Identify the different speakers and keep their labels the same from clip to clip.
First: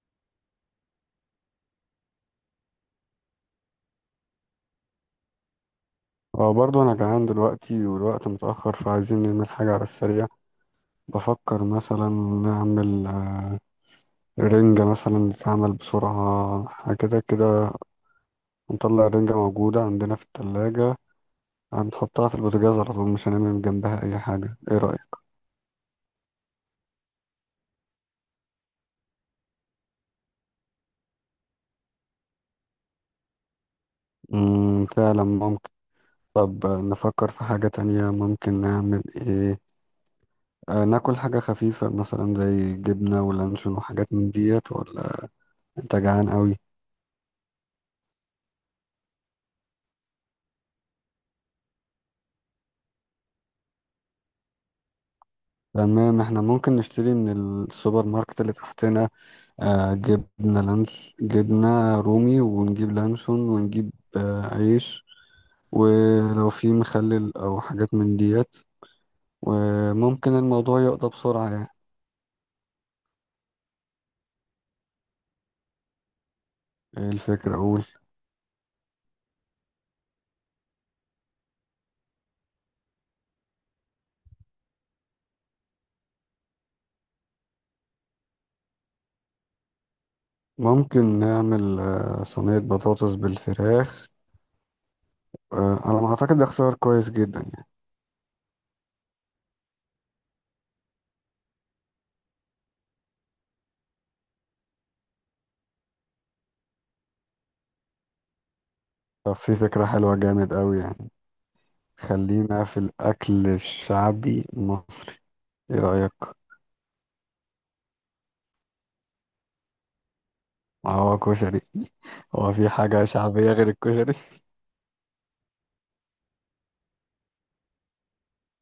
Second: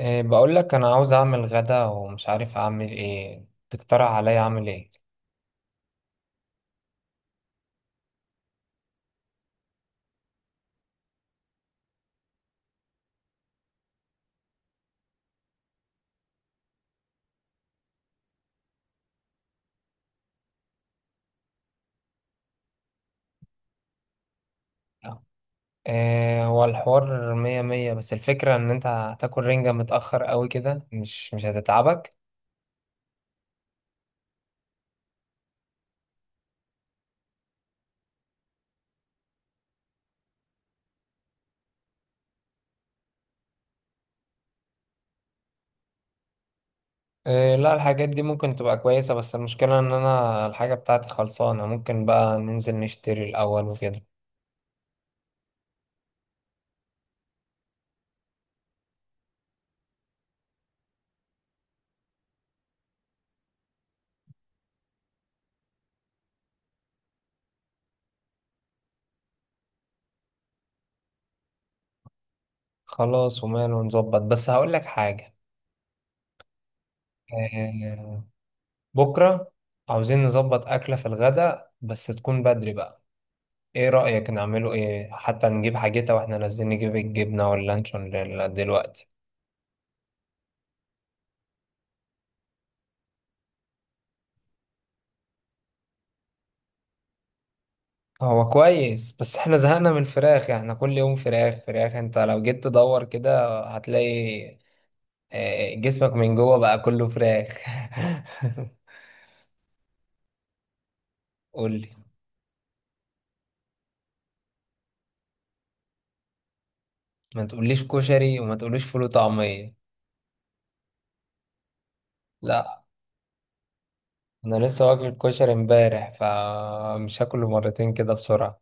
Speaker 1: إيه، بقول لك انا عاوز اعمل غدا ومش عارف اعمل ايه. تقترح عليا اعمل ايه؟
Speaker 2: اه، برضو انا جعان دلوقتي والوقت متأخر فعايزين نعمل حاجة على السريع. بفكر مثلا نعمل رنجة مثلا تتعمل بسرعة حاجة كده كده. نطلع الرنجة موجودة عندنا في التلاجة، هنحطها في البوتاجاز على طول، مش هنعمل جنبها أي حاجة. ايه رأيك؟
Speaker 1: إيه، هو الحوار مية مية، بس الفكرة ان انت هتاكل رنجة متأخر قوي كده مش هتتعبك.
Speaker 2: فعلا ممكن. طب نفكر في حاجة تانية. ممكن نعمل ايه؟ ناكل حاجة خفيفة مثلا زي جبنة ولانشون وحاجات من ديت، ولا انت جعان قوي؟
Speaker 1: إيه، لا الحاجات دي ممكن تبقى كويسة، بس المشكلة ان انا الحاجة بتاعتي خلصانة. ممكن بقى ننزل نشتري الاول وكده.
Speaker 2: تمام، احنا ممكن نشتري من السوبر ماركت اللي تحتنا. جبنة لانش، جبنة رومي، ونجيب لانشون، ونجيب عيش، ولو في مخلل او حاجات من ديت. وممكن الموضوع يقضى بسرعة يعني.
Speaker 1: خلاص وماله، نظبط. بس هقول لك حاجة.
Speaker 2: إيه الفكرة، اقول
Speaker 1: إيه. بكرة عاوزين نظبط أكلة في الغدا بس تكون بدري بقى. ايه رأيك نعمله ايه؟ حتى نجيب حاجتها واحنا نازلين نجيب الجبنة واللانشون دلوقتي.
Speaker 2: ممكن نعمل صينية بطاطس بالفراخ. على ما اعتقد ده اختيار كويس جدا يعني.
Speaker 1: هو كويس، بس احنا زهقنا من الفراخ. يعني احنا كل يوم فراخ فراخ. انت لو جيت تدور كده هتلاقي جسمك من جوه بقى كله فراخ.
Speaker 2: طب في فكرة حلوة جامد قوي يعني.
Speaker 1: قولي.
Speaker 2: خلينا في الاكل الشعبي المصري، ايه رأيك؟
Speaker 1: ما تقوليش كشري وما تقوليش فول وطعمية.
Speaker 2: ما هو كشري هو في
Speaker 1: لا،
Speaker 2: حاجة شعبية غير الكشري؟
Speaker 1: انا لسه واكل كشري امبارح، فمش هاكله مرتين كده بسرعة.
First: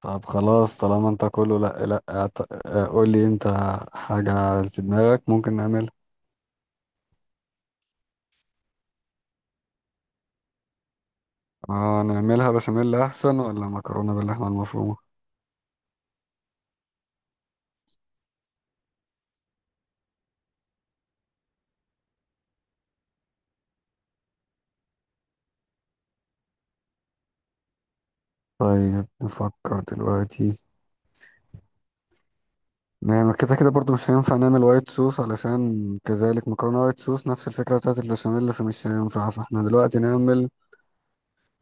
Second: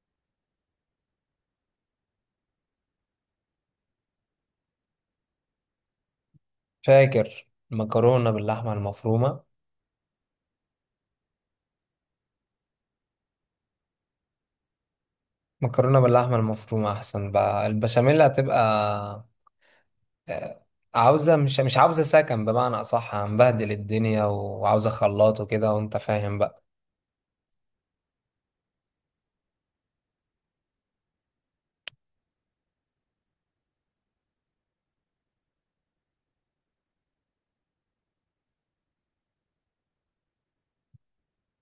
Speaker 2: طب خلاص، طالما انت كله لا لا قول لي انت حاجة في دماغك ممكن نعملها.
Speaker 1: فاكر المكرونة باللحمة المفرومة؟
Speaker 2: اه نعملها بشاميل احسن ولا مكرونة باللحمة المفرومة؟
Speaker 1: مكرونة باللحمة المفرومة أحسن، بقى البشاميل هتبقى آه، عاوزة مش عاوزة سكن، بمعنى أصح هنبهدل الدنيا، وعاوزة خلاط وكده، وأنت فاهم بقى.
Speaker 2: طيب نفكر دلوقتي، نعمل كده كده برضو مش هينفع، نعمل وايت صوص علشان كذلك مكرونة وايت صوص نفس الفكرة بتاعت البشاميل فمش هينفع، فاحنا دلوقتي نعمل.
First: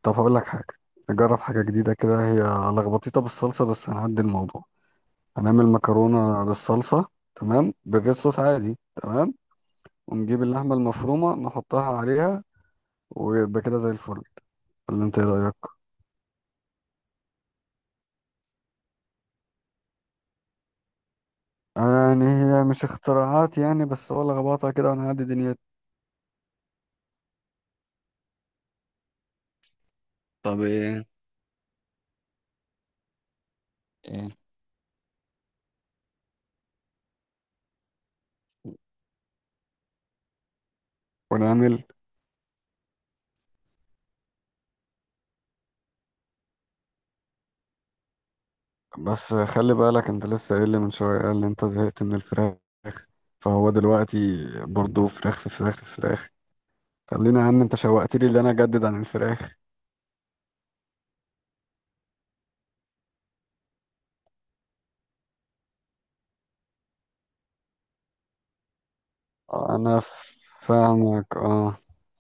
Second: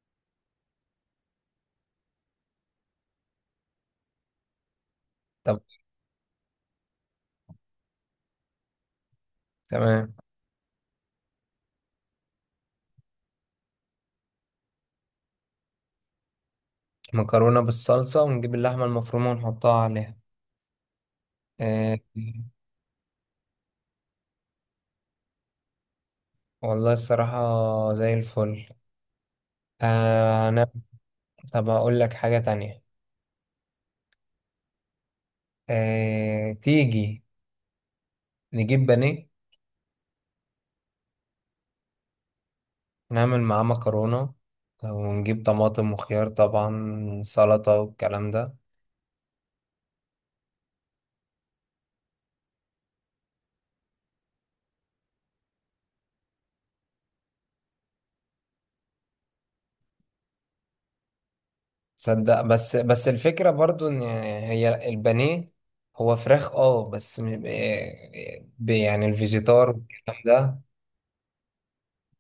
Speaker 2: طب هقول لك حاجة، نجرب حاجة جديدة كده. هي لخبطيطة بالصلصة بس هنعدي الموضوع.
Speaker 1: طب
Speaker 2: هنعمل مكرونة بالصلصة، تمام؟ بالريد صوص عادي، تمام.
Speaker 1: تمام،
Speaker 2: ونجيب اللحمة المفرومة نحطها عليها، ويبقى كده زي الفل. ولا انت ايه رأيك؟
Speaker 1: مكرونة بالصلصة ونجيب اللحمة المفرومة ونحطها عليها. آه
Speaker 2: يعني هي مش اختراعات يعني، بس هو اللي ربطها كده ونعدي دنيتنا.
Speaker 1: والله الصراحة زي الفل.
Speaker 2: طب
Speaker 1: أنا
Speaker 2: ايه،
Speaker 1: طب أقول لك حاجة تانية.
Speaker 2: ايه
Speaker 1: آه تيجي نجيب بانيه،
Speaker 2: ونعمل.
Speaker 1: نعمل معاه مكرونة، ونجيب طماطم وخيار طبعا سلطة والكلام ده.
Speaker 2: بس خلي بالك انت لسه قايل لي من شوية، قال لي انت زهقت من الفراخ، فهو دلوقتي برضو فراخ في فراخ في فراخ. خلينا يا عم، انت شوقت لي اللي انا اجدد عن الفراخ.
Speaker 1: تصدق، بس الفكرة برضو ان هي البانيه هو فراخ اه، بس يعني الفيجيتار
Speaker 2: انا
Speaker 1: والكلام ده.
Speaker 2: فاهمك، اه.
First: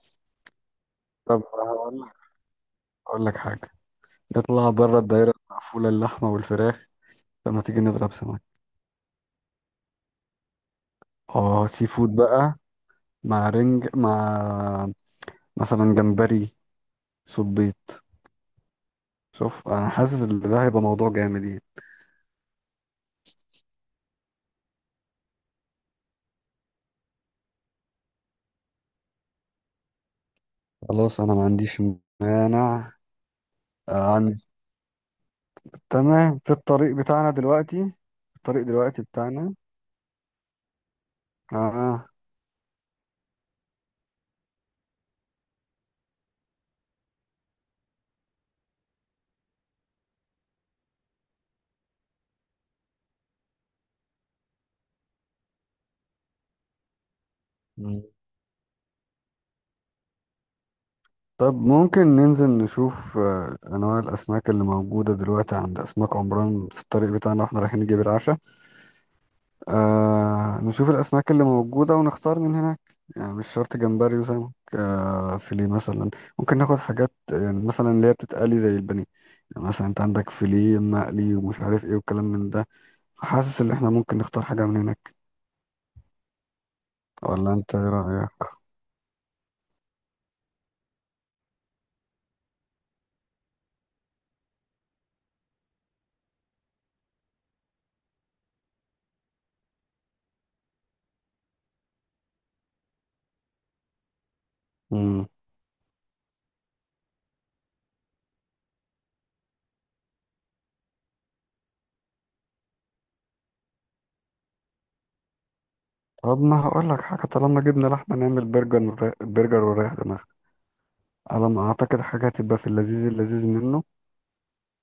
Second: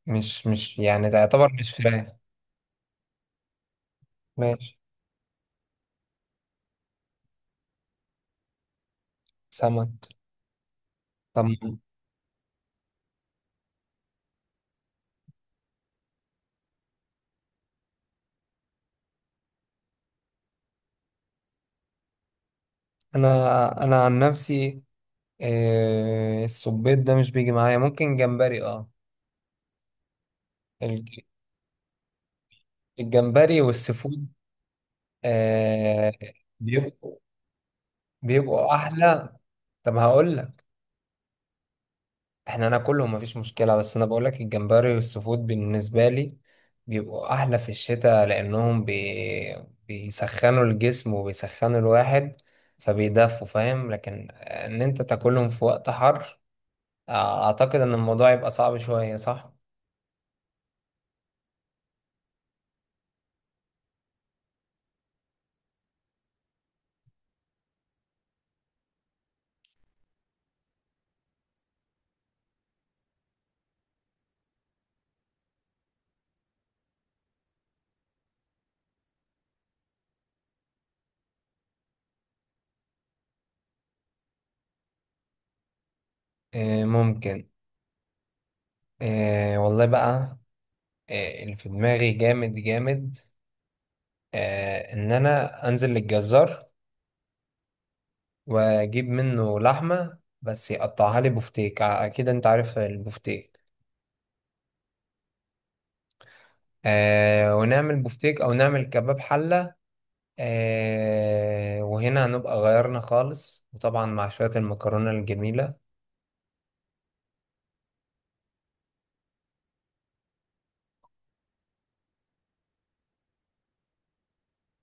Speaker 1: مش يعني ده
Speaker 2: طب
Speaker 1: يعتبر مش
Speaker 2: هقول
Speaker 1: فراخ.
Speaker 2: لك هقول لك حاجة، نطلع
Speaker 1: ماشي.
Speaker 2: بره الدايرة المقفولة، اللحمة والفراخ، لما تيجي نضرب سمك.
Speaker 1: سمك. طب.
Speaker 2: اه، سي فود بقى، مع رنج، مع مثلا جمبري، صبيط. شوف، انا حاسس ان ده هيبقى موضوع جامد يعني.
Speaker 1: انا عن نفسي، السبيط ده مش بيجي معايا، ممكن جمبري اه.
Speaker 2: خلاص،
Speaker 1: الج-
Speaker 2: انا ما عنديش مانع.
Speaker 1: الجمبري
Speaker 2: آه،
Speaker 1: والسفود
Speaker 2: عن...
Speaker 1: آه،
Speaker 2: تمام، في الطريق
Speaker 1: بيبقوا
Speaker 2: بتاعنا دلوقتي، في الطريق
Speaker 1: بيبقوا
Speaker 2: دلوقتي
Speaker 1: احلى.
Speaker 2: بتاعنا.
Speaker 1: طب هقول لك،
Speaker 2: اه.
Speaker 1: احنا ناكلهم مفيش مشكلة، بس انا بقولك الجمبري والسفود بالنسبة لي بيبقوا احلى في الشتاء، لانهم بيسخنوا الجسم وبيسخنوا الواحد فبيدفوا، فاهم. لكن ان انت تاكلهم في وقت حر اعتقد ان
Speaker 2: مم.
Speaker 1: الموضوع يبقى صعب شوية، صح؟
Speaker 2: طب ممكن ننزل نشوف انواع الاسماك اللي موجودة دلوقتي عند اسماك عمران في الطريق بتاعنا واحنا رايحين نجيب العشاء. نشوف الأسماك اللي موجودة ونختار من هناك. يعني مش شرط جمبري وسمك، فيليه مثلا. ممكن ناخد حاجات يعني مثلا اللي هي بتتقلي زي البانيه. يعني مثلا انت عندك فيليه مقلي ومش عارف ايه والكلام من ده. فحاسس ان احنا ممكن نختار حاجة من هناك.
Speaker 1: إيه ممكن.
Speaker 2: ولا انت ايه رأيك؟
Speaker 1: إيه والله بقى، إيه اللي في دماغي جامد جامد. إيه، ان انا انزل للجزار واجيب منه لحمة بس يقطعها لي بفتيك. اكيد انت عارف البفتيك.
Speaker 2: مم.
Speaker 1: آه ونعمل بفتيك او نعمل كباب حلة. آه وهنا هنبقى غيرنا خالص، وطبعا مع شوية المكرونة الجميلة.
Speaker 2: طب ما هقول لك حاجة، طالما جبنا لحمة نعمل برجر. برجر وريح دماغك. على ما أعتقد حاجة هتبقى في اللذيذ اللذيذ منه،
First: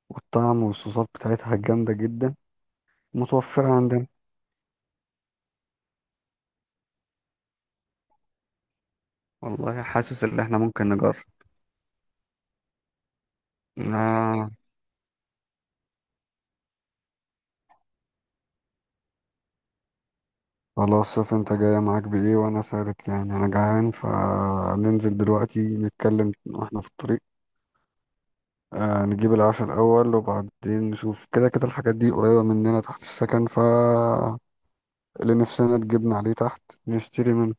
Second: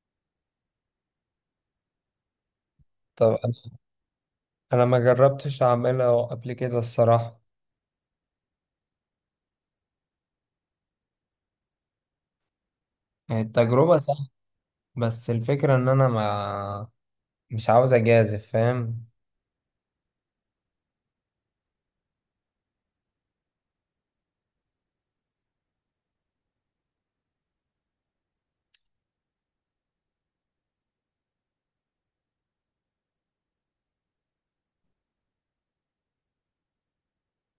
Speaker 2: والطعم والصوصات بتاعتها جامدة جدا،
Speaker 1: طب
Speaker 2: متوفرة عندنا.
Speaker 1: انا ما جربتش اعملها قبل كده الصراحة.
Speaker 2: والله حاسس ان احنا ممكن نجرب.
Speaker 1: التجربة سهلة،
Speaker 2: آه.
Speaker 1: بس الفكرة ان انا ما مش عاوز اجازف، فاهم.
Speaker 2: خلاص، شوف انت جاية معاك بإيه وأنا سارت يعني، أنا جعان، فننزل دلوقتي نتكلم واحنا في الطريق. نجيب العشاء الأول وبعدين نشوف. كده كده الحاجات دي قريبة مننا تحت السكن، ف اللي نفسنا تجيبنا عليه تحت نشتري منه.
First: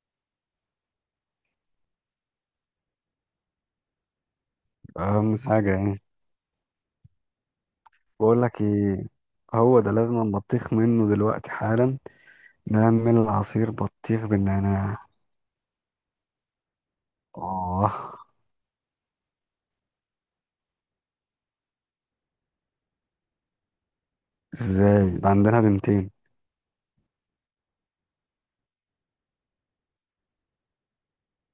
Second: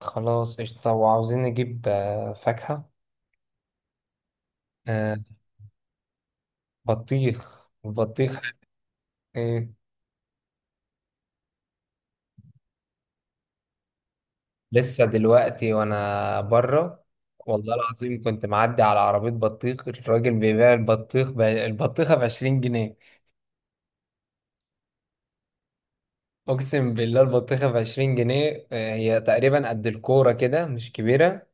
Speaker 1: خلاص قشطة. وعاوزين نجيب فاكهة. آه
Speaker 2: أهم حاجة يعني.
Speaker 1: بطيخ، البطيخ.
Speaker 2: بقولك ايه،
Speaker 1: ايه؟
Speaker 2: هو ده لازم بطيخ منه دلوقتي حالا. نعمل عصير بطيخ بالنعناع.
Speaker 1: لسه دلوقتي وانا بره. والله
Speaker 2: اه.
Speaker 1: العظيم كنت معدي على عربية بطيخ، الراجل بيبيع البطيخ البطيخة ب20 جنيه.
Speaker 2: ازاي ده عندنا بنتين!
Speaker 1: اقسم بالله البطيخة ب20 جنيه، هي تقريبا قد الكورة كده، مش كبيرة.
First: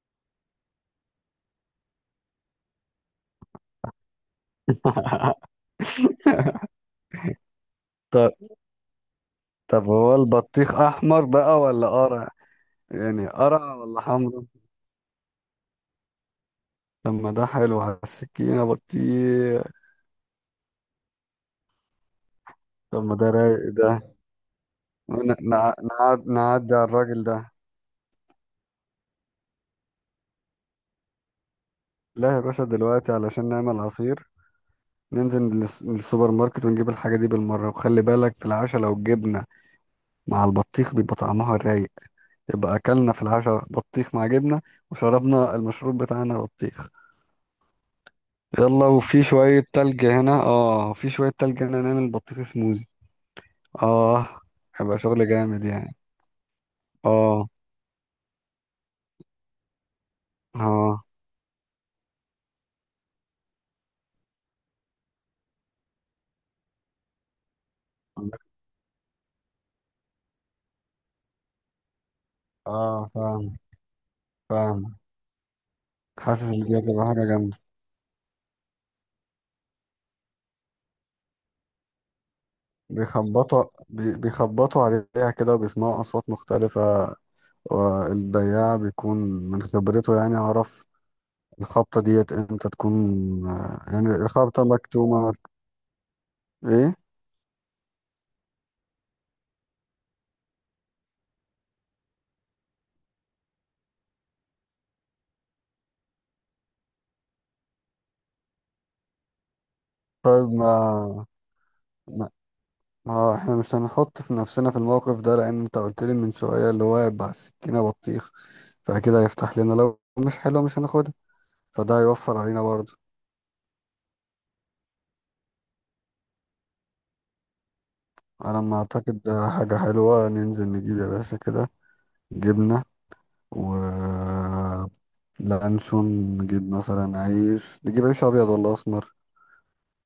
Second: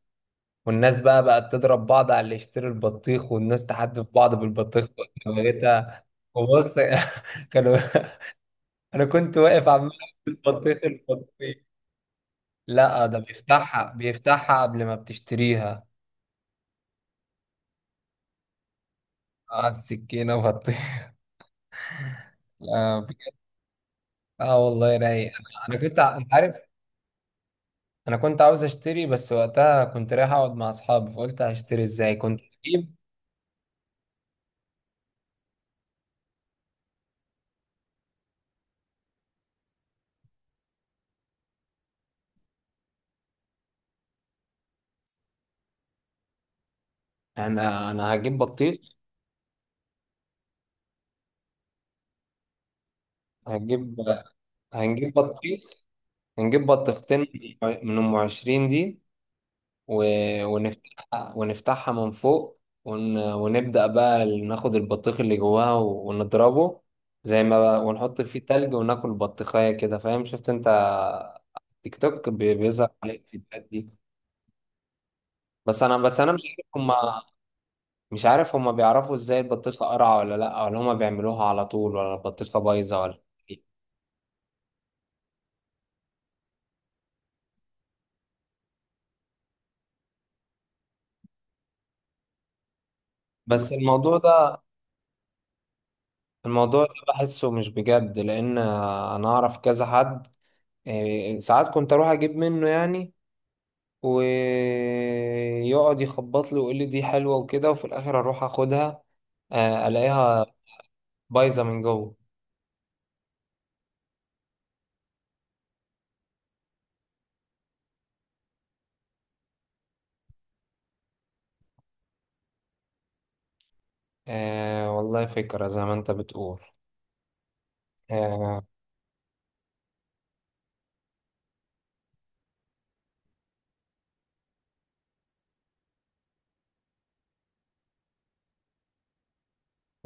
Speaker 1: والناس بقى بقت تضرب بعض على اللي يشتري البطيخ، والناس تحدف بعض بالبطيخ وتوهتها. وبص كانوا.
Speaker 2: طب
Speaker 1: انا كنت واقف
Speaker 2: طب
Speaker 1: عمال
Speaker 2: هو
Speaker 1: أكل
Speaker 2: البطيخ
Speaker 1: البطيخ
Speaker 2: احمر
Speaker 1: البطيخ.
Speaker 2: بقى ولا قرع؟
Speaker 1: لا ده
Speaker 2: يعني قرع
Speaker 1: بيفتحها
Speaker 2: ولا حمرا؟
Speaker 1: بيفتحها قبل ما بتشتريها.
Speaker 2: طب ما ده حلو على السكينة بطيخ.
Speaker 1: اه، السكينة بطيخ.
Speaker 2: طب
Speaker 1: آه،
Speaker 2: ما ده رايق ده.
Speaker 1: اه والله رايق.
Speaker 2: ون-
Speaker 1: انا
Speaker 2: نع-
Speaker 1: كنت انت عارف.
Speaker 2: نعدي على الراجل ده.
Speaker 1: انا كنت عاوز اشتري، بس وقتها كنت رايح اقعد مع اصحابي فقلت هشتري ازاي.
Speaker 2: لا
Speaker 1: كنت
Speaker 2: يا باشا،
Speaker 1: هجيب.
Speaker 2: دلوقتي علشان نعمل عصير ننزل للسوبر ماركت ونجيب الحاجة دي بالمرة. وخلي بالك في العشاء، لو الجبنة مع البطيخ بيبقى طعمها رايق. يبقى أكلنا في العشاء بطيخ مع جبنة، وشربنا المشروب بتاعنا بطيخ.
Speaker 1: انا هجيب بطيخ.
Speaker 2: يلا. وفي شوية تلج هنا نعمل بطيخ سموزي.
Speaker 1: هجيب
Speaker 2: اه. هيبقى
Speaker 1: هنجيب
Speaker 2: شغل
Speaker 1: بطيخ.
Speaker 2: جامد يعني.
Speaker 1: هنجيب بطيختين
Speaker 2: اه،
Speaker 1: من ام 20 دي. و...
Speaker 2: اه،
Speaker 1: ونفتحها من فوق. ونبدأ بقى ناخد البطيخ اللي جواها ونضربه. زي ما بقى، ونحط فيه
Speaker 2: عندك-
Speaker 1: تلج وناكل بطيخية كده، فاهم. شفت انت تيك توك، بيظهر
Speaker 2: اه
Speaker 1: عليك
Speaker 2: فاهم،
Speaker 1: الفيديوهات دي.
Speaker 2: فاهم.
Speaker 1: بس انا مش
Speaker 2: حاسس ان
Speaker 1: عارف
Speaker 2: دي
Speaker 1: هما
Speaker 2: هتبقى حاجة جامدة.
Speaker 1: مش عارف هما بيعرفوا ازاي البطيخه قرعه ولا لا، ولا هما بيعملوها على طول، ولا البطيخه بايظه ولا. إيه.
Speaker 2: بيخبطوا بيخبطوا عليها كده وبيسمعوا أصوات مختلفة. والبياع بيكون من خبرته يعني عرف الخبطة ديت امتى تكون.
Speaker 1: بس
Speaker 2: يعني
Speaker 1: الموضوع ده
Speaker 2: الخبطة مكتومة.
Speaker 1: الموضوع ده
Speaker 2: ايه.
Speaker 1: بحسه مش بجد، لان انا اعرف كذا حد. إيه، ساعات كنت اروح اجيب منه يعني، ويقعد يخبط لي ويقول لي دي حلوه وكده، وفي الاخر اروح اخدها الاقيها
Speaker 2: طيب،
Speaker 1: بايظه من جوه.
Speaker 2: ما ما هو احنا مش هنحط في نفسنا في الموقف ده، لان انت قلت لي من شوية اللي هو هيبقى السكينة بطيخ، فكده هيفتح لنا، لو مش حلوة مش هناخدها، فده هيوفر علينا برضه.
Speaker 1: والله فكره زي ما انت بتقول.
Speaker 2: انا
Speaker 1: آه.
Speaker 2: ما اعتقد ده حاجة حلوة. ننزل نجيب يا باشا كده جبنة و لانشون. نجيب مثلا عيش، نجيب عيش ابيض ولا اسمر؟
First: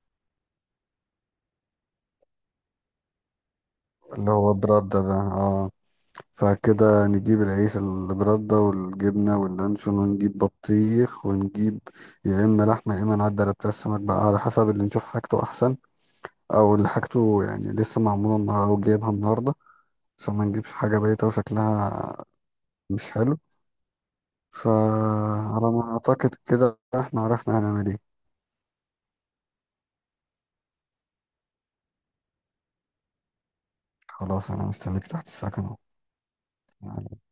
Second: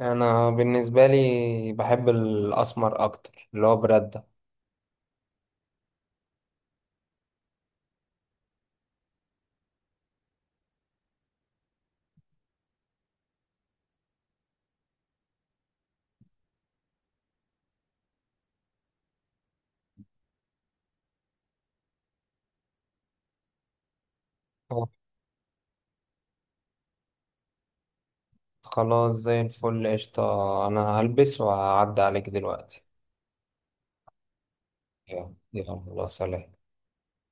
Speaker 1: انا بالنسبه لي بحب الاسمر اكتر، اللي هو براد ده.
Speaker 2: اللي هو برده ده، اه. فكده نجيب العيش البردة والجبنة واللانشون، ونجيب بطيخ، ونجيب يا إما لحمة يا إما نعدي على بتاع السمك بقى، على حسب اللي نشوف حاجته أحسن، أو اللي حاجته يعني لسه معمولة النهاردة أو جايبها النهاردة، عشان ما نجيبش حاجة بايتة وشكلها مش حلو.
Speaker 1: أوه.
Speaker 2: فعلى ما أعتقد كده إحنا عرفنا هنعمل إيه.
Speaker 1: خلاص زي الفل قشطه. انا هلبس وهعدي عليك دلوقتي.
Speaker 2: خلاص، أنا مستنيك تحت
Speaker 1: يلا
Speaker 2: السكن أهو،
Speaker 1: يلا، سلام.
Speaker 2: يعني.